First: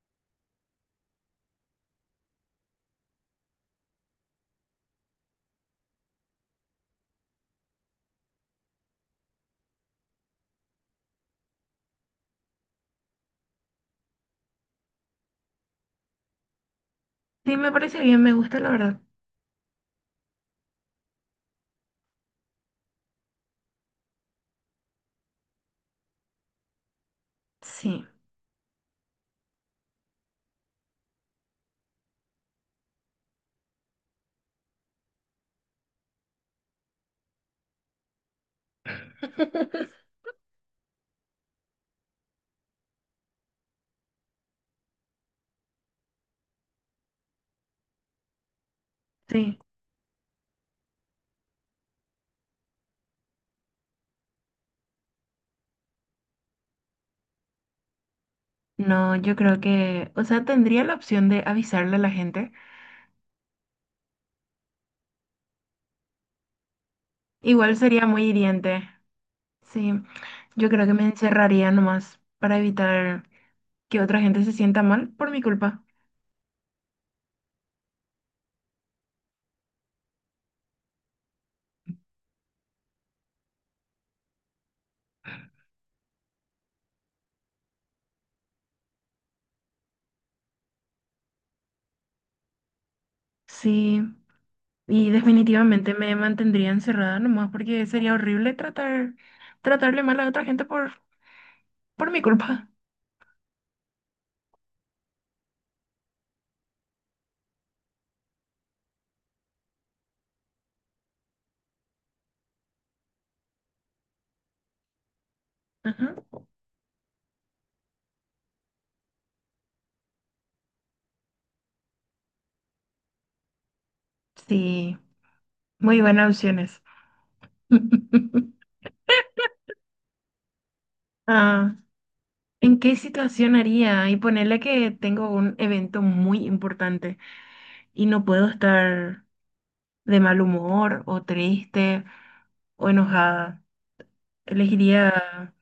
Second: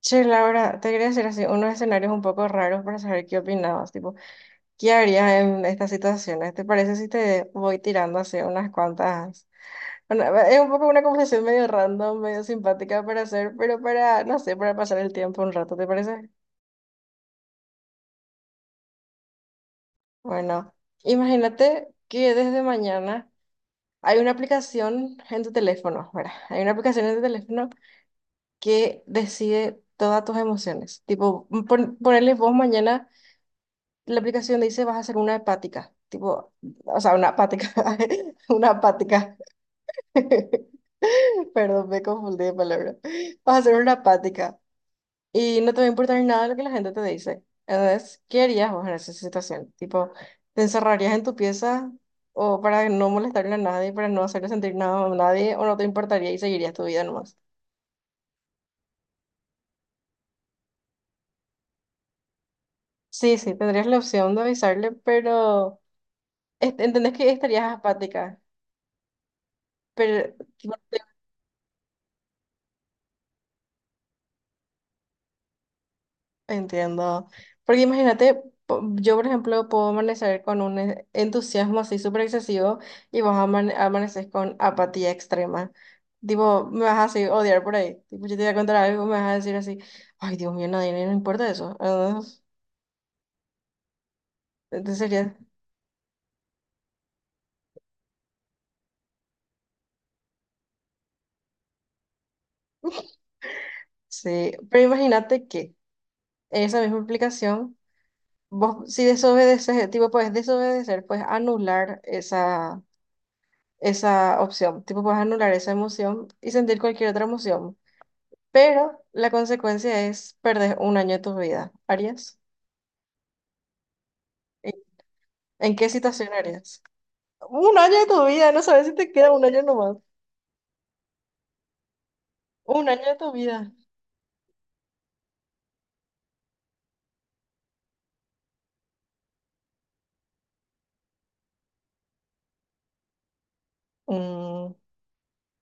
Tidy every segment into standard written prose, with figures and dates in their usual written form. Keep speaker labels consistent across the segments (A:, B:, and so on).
A: Che, Laura, te quería hacer así, unos escenarios un poco raros para saber qué opinabas, tipo, ¿qué harías en estas situaciones? ¿Te parece si te voy tirando así unas cuantas? Bueno, es un poco una conversación medio random, medio simpática para hacer, pero para, no sé, para pasar el tiempo un rato, ¿te parece?
B: Sí, me parece bien, me gusta la verdad.
A: Bueno, imagínate que desde mañana hay una aplicación en tu teléfono, ¿verdad? Hay una aplicación en tu teléfono
B: Sí,
A: que decide todas tus emociones. Tipo, ponerle vos mañana la aplicación dice vas a hacer una hepática, tipo, o sea, una hepática, una hepática. Perdón, me confundí de palabra. Vas a hacer una apática y no te va a importar nada lo que la gente te dice. Entonces, ¿qué harías vos en esa
B: sí.
A: situación? Tipo, ¿te encerrarías en tu pieza o para no molestarle a nadie, para no hacerle sentir nada a nadie, o no te importaría y seguirías tu vida nomás?
B: No, yo creo que, o sea, tendría la opción de avisarle a la gente.
A: Sí, sí, tendrías la opción de avisarle, pero entendés que estarías
B: Igual sería muy
A: apática,
B: hiriente. Sí,
A: pero
B: yo creo que me encerraría nomás para evitar que otra gente se sienta mal por mi culpa.
A: entiendo. Porque imagínate, yo por ejemplo puedo amanecer con un entusiasmo así súper excesivo y vos amaneces con apatía extrema. Tipo, me vas a así odiar por ahí. Tipo, yo te voy a contar algo, me vas a decir así, ay Dios mío, nadie no importa eso. Ah,
B: Sí,
A: entonces
B: y
A: sería,
B: definitivamente me mantendría encerrada nomás porque sería horrible tratar, tratarle mal a otra gente por mi culpa.
A: sí. Pero imagínate que esa misma aplicación, vos si desobedeces, tipo, puedes desobedecer, puedes anular esa, esa opción. Tipo, puedes anular esa
B: Ajá.
A: emoción y sentir cualquier otra emoción. Pero la consecuencia es perder un año de tu vida. ¿Harías? ¿En
B: Sí,
A: qué
B: muy
A: situación
B: buenas
A: harías?
B: opciones.
A: Un año de tu vida, no sabes si te queda un año nomás.
B: Ah. ¿En
A: Un
B: qué
A: año de tu
B: situación
A: vida.
B: haría? Y ponerle que tengo un evento muy importante y no puedo estar de mal humor o triste o enojada.
A: Mm,
B: Elegiría,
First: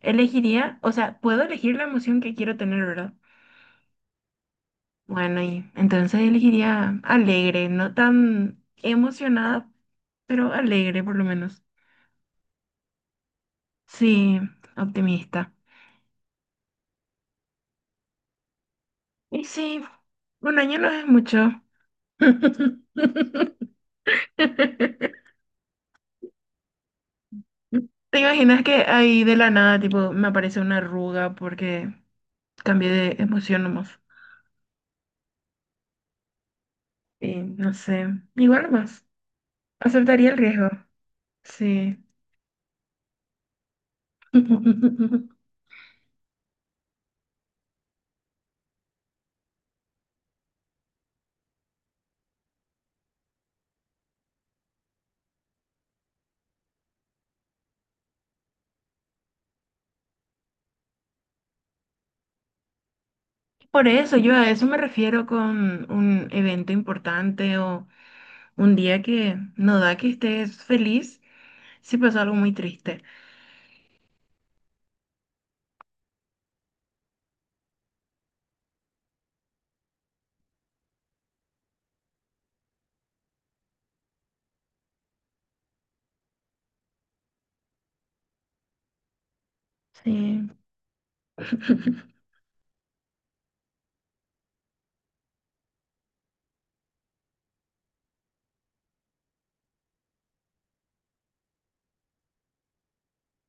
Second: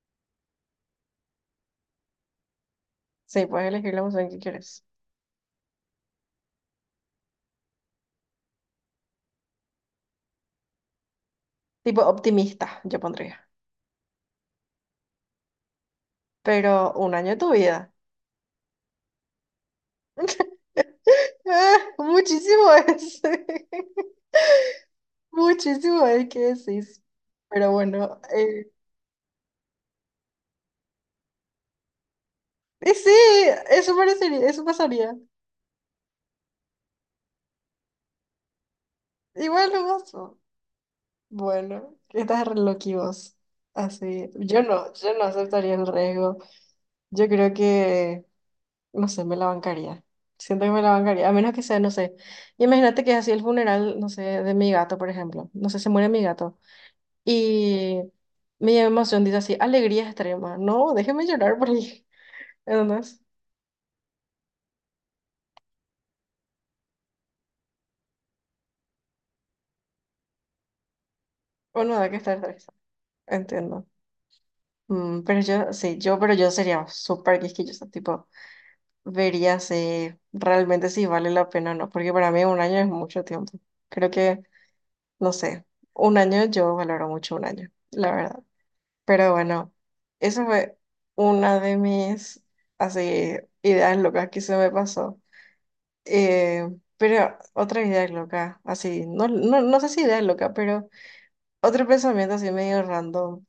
B: elegiría, o sea, puedo elegir la emoción que quiero tener, ¿verdad?
A: sí, puedes elegir la emoción que quieres.
B: Bueno, y entonces elegiría alegre, no tan emocionada, pero alegre por lo menos.
A: Tipo optimista, yo pondría.
B: Sí, optimista.
A: Pero un año de tu vida.
B: Y sí, 1 año no es mucho.
A: Ah, muchísimo es. Muchísimo es que decís. Pero bueno,
B: ¿Te imaginas que ahí de la nada, tipo, me aparece una arruga porque cambié
A: y sí,
B: de emoción
A: eso
B: nomás?
A: parecería, eso pasaría.
B: Y no sé, igual nomás,
A: Igual no más.
B: aceptaría el riesgo,
A: Bueno,
B: sí.
A: estás re loqui vos. Así, yo no aceptaría el riesgo. Yo creo que, no sé, me la bancaría. Siento que me la bancaría, a menos que sea, no sé. Imagínate que es así el funeral, no sé, de mi gato, por ejemplo. No sé, se muere mi gato. Y mi emoción dice así, alegría extrema. No, déjeme llorar por ahí. ¿Entendés?
B: Por eso, yo a eso me refiero con un evento importante o un día que no da que estés feliz
A: Uno
B: si
A: da que
B: pasó algo
A: estar
B: muy
A: triste.
B: triste.
A: Entiendo. Mm, pero yo sería súper quisquillosa, tipo. Vería si realmente si vale la pena o no, porque para mí un año es mucho tiempo. Creo que, no sé, un año yo valoro mucho un año, la verdad. Pero bueno, eso
B: Sí,
A: fue una de mis así ideas locas que se me pasó. Eh, pero otra idea loca, así, no sé si idea loca, pero otro pensamiento así medio random.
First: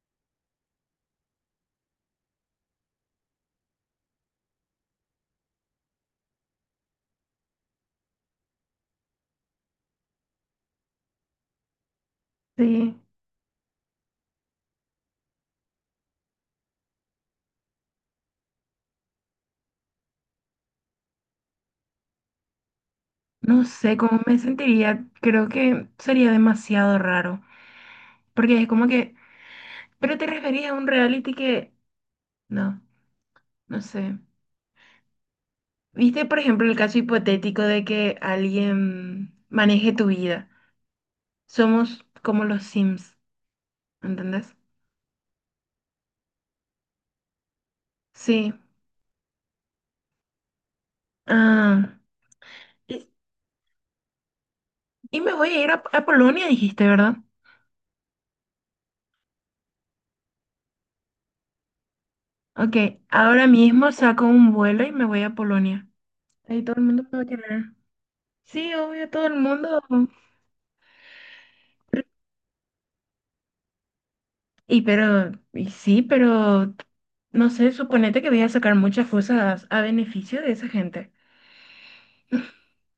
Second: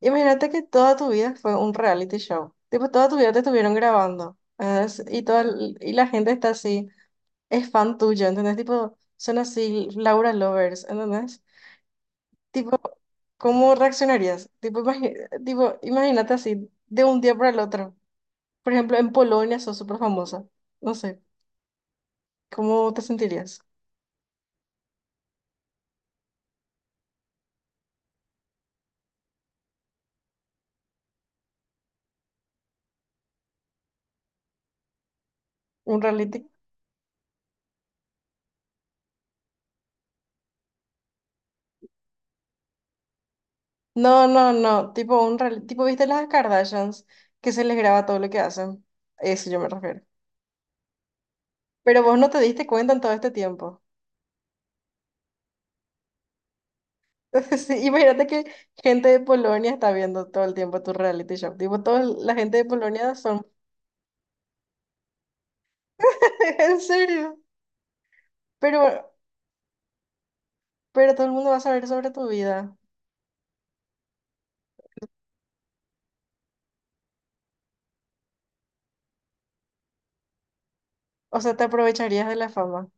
A: Imagínate que toda tu vida fue un reality show. Tipo, toda tu vida te estuvieron grabando. ¿Entendés? Y, toda, y la gente está así es fan tuyo, ¿entendés? Tipo, son así Laura Lovers, ¿entendés? Tipo,
B: sí.
A: ¿cómo reaccionarías? Tipo, tipo, imagínate así, de un día para el otro. Por ejemplo, en Polonia sos súper famosa. No sé, ¿cómo te sentirías?
B: No sé cómo me sentiría, creo que sería demasiado raro, porque es como que, pero te referías a un reality que no, no sé.
A: ¿Un
B: ¿Viste, por
A: reality?
B: ejemplo, el caso hipotético de que alguien maneje tu vida? Somos como los Sims,
A: No, no,
B: ¿entendés?
A: no, tipo tipo, ¿viste las Kardashians que se les graba todo lo que
B: Sí.
A: hacen? A eso yo me refiero.
B: Ah,
A: Pero vos no te diste cuenta en
B: y,
A: todo este tiempo.
B: y me voy a ir a Polonia, dijiste, ¿verdad?
A: Sí, imagínate que gente de Polonia está viendo todo el tiempo tu reality show. Tipo, toda la gente de
B: Ok,
A: Polonia son
B: ahora mismo saco un vuelo y me voy a Polonia. Ahí todo
A: en
B: el mundo me va a
A: serio.
B: querer. Sí,
A: Pero,
B: obvio, todo el mundo.
A: pero todo el mundo va a saber sobre tu vida.
B: Y pero, y sí, pero, no sé, suponete que voy a sacar muchas cosas a beneficio de esa gente.
A: O sea, te aprovecharías de la fama.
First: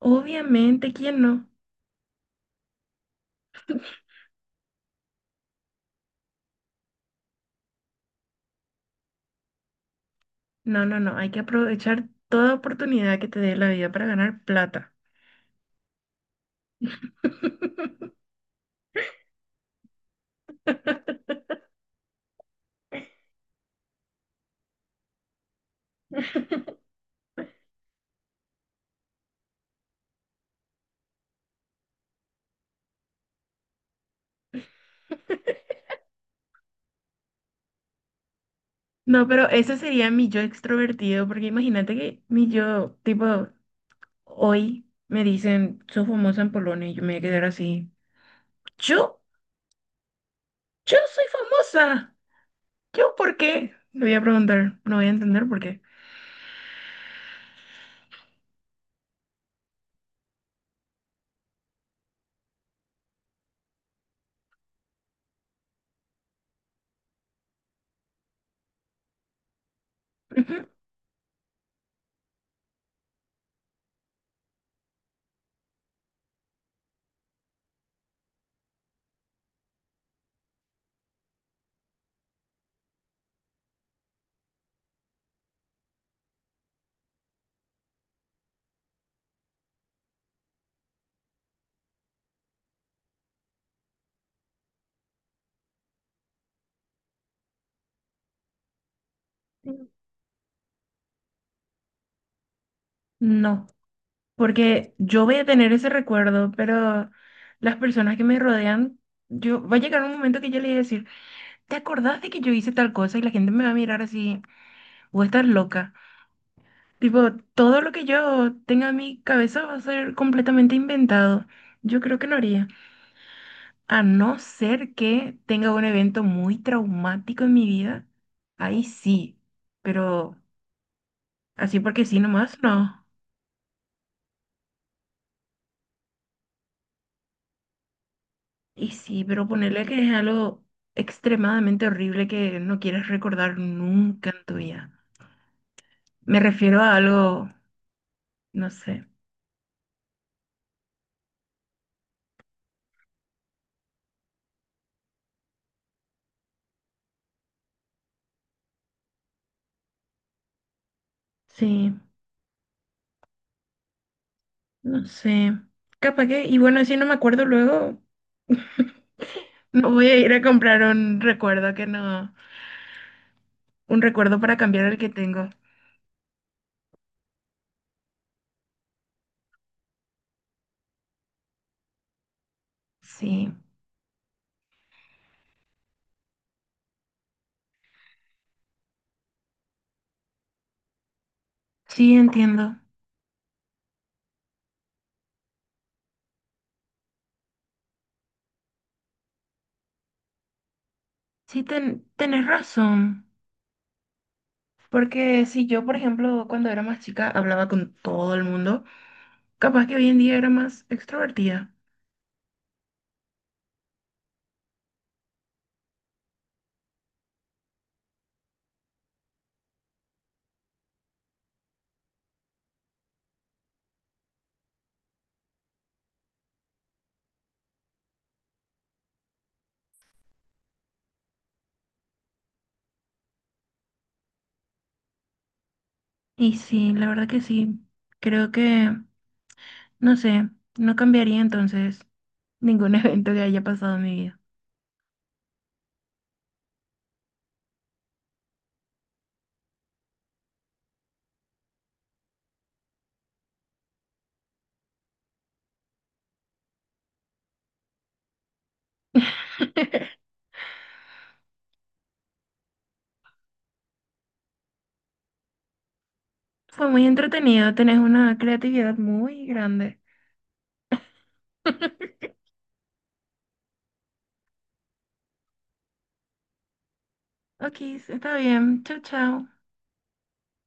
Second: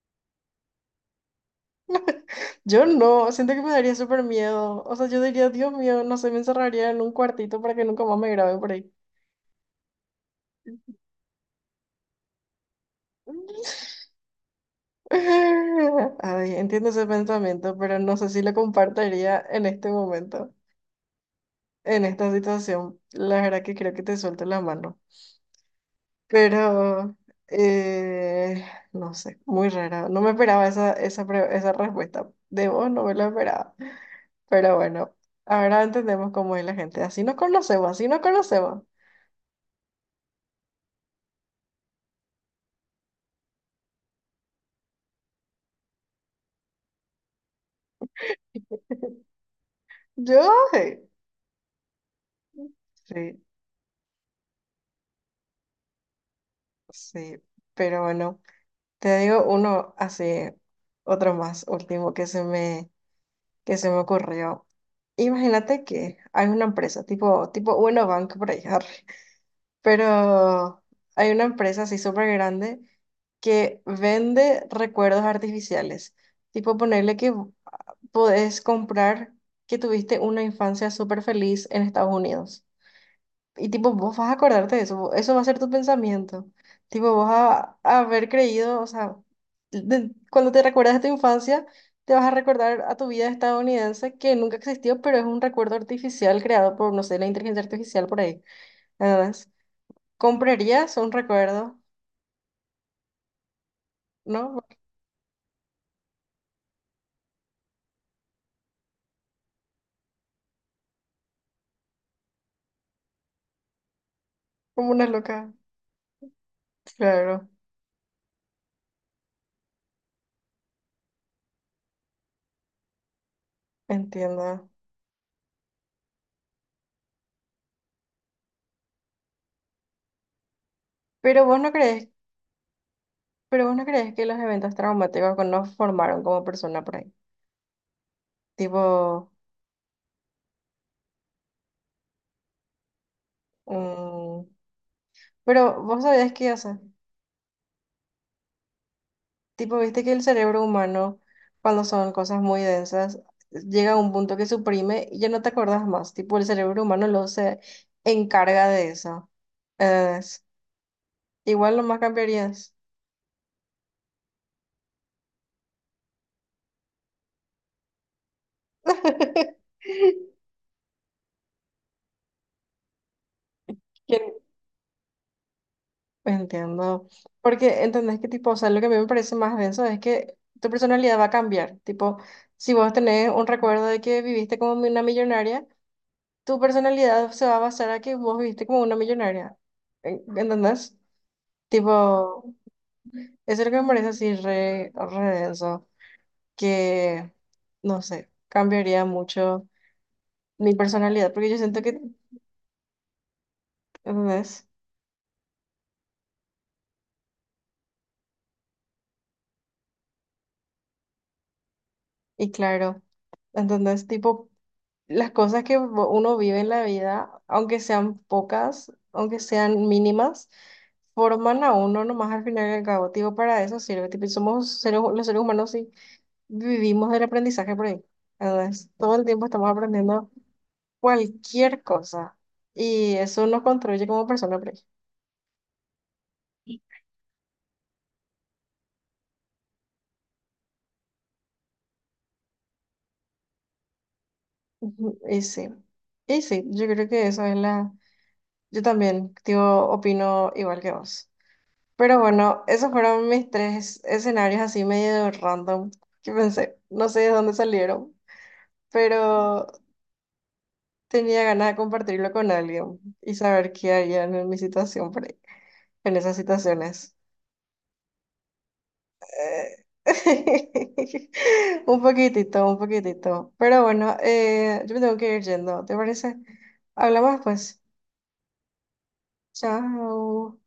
B: Obviamente, ¿quién no?
A: Yo no, siento que me daría súper miedo. O sea, yo diría, Dios mío, no sé, me encerraría en un cuartito para que nunca más me grabe por ahí.
B: No, no, no, hay que aprovechar toda oportunidad que te dé la vida para ganar plata.
A: Ay, entiendo ese pensamiento, pero no sé si lo compartiría en este momento, en esta situación. La verdad que creo que te suelto la mano. Pero, eh, no sé, muy rara. No me esperaba esa respuesta. De vos no me lo esperaba. Pero bueno, ahora entendemos cómo es la gente. Así nos conocemos, así nos conocemos.
B: No, pero ese sería mi yo extrovertido, porque imagínate que mi yo, tipo, hoy me dicen, sos famosa en Polonia, y yo me voy a quedar así. ¿Yo?
A: Yo,
B: ¿Yo
A: eh,
B: soy famosa? ¿Yo por
A: sí,
B: qué? Le voy a preguntar, no voy a entender por qué.
A: sí. Pero bueno, te digo uno así, otro más, último que se me ocurrió. Imagínate que hay una empresa tipo, tipo Bueno Banco por ahí,
B: Ujú.
A: pero hay una empresa así súper grande que vende recuerdos artificiales. Tipo, podés comprar que tuviste una infancia súper feliz en Estados Unidos. Y tipo, vos vas a acordarte de eso, eso va a ser tu pensamiento. Tipo, vos a haber creído, o sea, cuando te recuerdas de tu infancia, te vas a recordar a tu vida estadounidense que nunca existió, pero es un recuerdo artificial creado por, no sé, la inteligencia artificial por ahí. ¿Comprarías un recuerdo?
B: No,
A: ¿No?
B: porque yo voy a tener ese recuerdo, pero las personas que me rodean, yo va a llegar un momento que yo le voy a decir. ¿Te acordás de que yo hice tal cosa y la gente me va a mirar así,
A: Como una
B: vos estás
A: loca.
B: loca? Tipo,
A: Claro,
B: todo lo que yo tenga en mi cabeza va a ser completamente inventado. Yo creo que no haría. A no
A: entiendo.
B: ser que tenga un evento muy traumático en mi vida, ahí sí. Pero
A: Pero vos no
B: así porque
A: crees,
B: sí nomás, no.
A: pero vos no crees que los eventos traumáticos que nos formaron como persona por ahí. Tipo,
B: Y sí, pero ponerle que es algo extremadamente horrible que no quieres recordar nunca en
A: mm,
B: tu vida.
A: pero vos sabías
B: Me
A: qué hace.
B: refiero a algo, no sé.
A: Tipo, viste que el cerebro humano, cuando son cosas muy densas, llega a un punto que suprime y ya no te acordás más. Tipo, el cerebro humano lo se encarga de eso. Es- igual
B: Sí.
A: nomás cambiarías.
B: No sé, capaz que, y bueno, si no me acuerdo luego, me voy a ir a comprar un recuerdo que no, un
A: Que
B: recuerdo para cambiar el que tengo.
A: entiendo. Porque entendés que tipo, o sea, lo que a mí me parece más denso es que tu personalidad va a cambiar. Tipo, si vos tenés un
B: Sí,
A: recuerdo de que viviste como una millonaria, tu personalidad se va a basar a que vos viviste como una millonaria. ¿Entendés?
B: sí,
A: Tipo,
B: entiendo.
A: eso es lo que me parece así re, re denso, que, no sé, cambiaría mucho mi personalidad, porque yo
B: Sí,
A: siento que,
B: tenés razón.
A: ¿entendés?
B: Porque si yo, por ejemplo, cuando era más chica hablaba con todo el mundo, capaz que hoy en día era más extrovertida.
A: Y claro, ¿entendés? Tipo, las cosas uno vive en la vida, aunque sean pocas, aunque sean mínimas, forman a uno nomás al final y al cabo. Tipo, para eso sirve. Tipo, somos los seres humanos y vivimos del aprendizaje por ahí. Entonces, todo el tiempo estamos aprendiendo cualquier cosa y eso nos construye como persona por ahí.
B: Y sí, la verdad que sí. Creo que, no sé, no cambiaría entonces ningún evento que haya pasado en mi vida.
A: Ujú, y sí, y sí, yo creo que eso es la... Yo también, tío, opino igual que vos. Pero bueno, esos fueron mis tres escenarios así medio random que pensé, no sé de dónde salieron, pero tenía ganas de compartirlo con alguien y saber qué harían en mi situación por ahí, en esas
B: Fue muy
A: situaciones.
B: entretenido, tenés una creatividad muy
A: Eh,
B: grande.
A: un poquitito, un poquitito. Pero bueno, yo me tengo que ir yendo, ¿te parece? Hablamos pues.
B: Ok, está bien. Chau, chau.
A: Chao.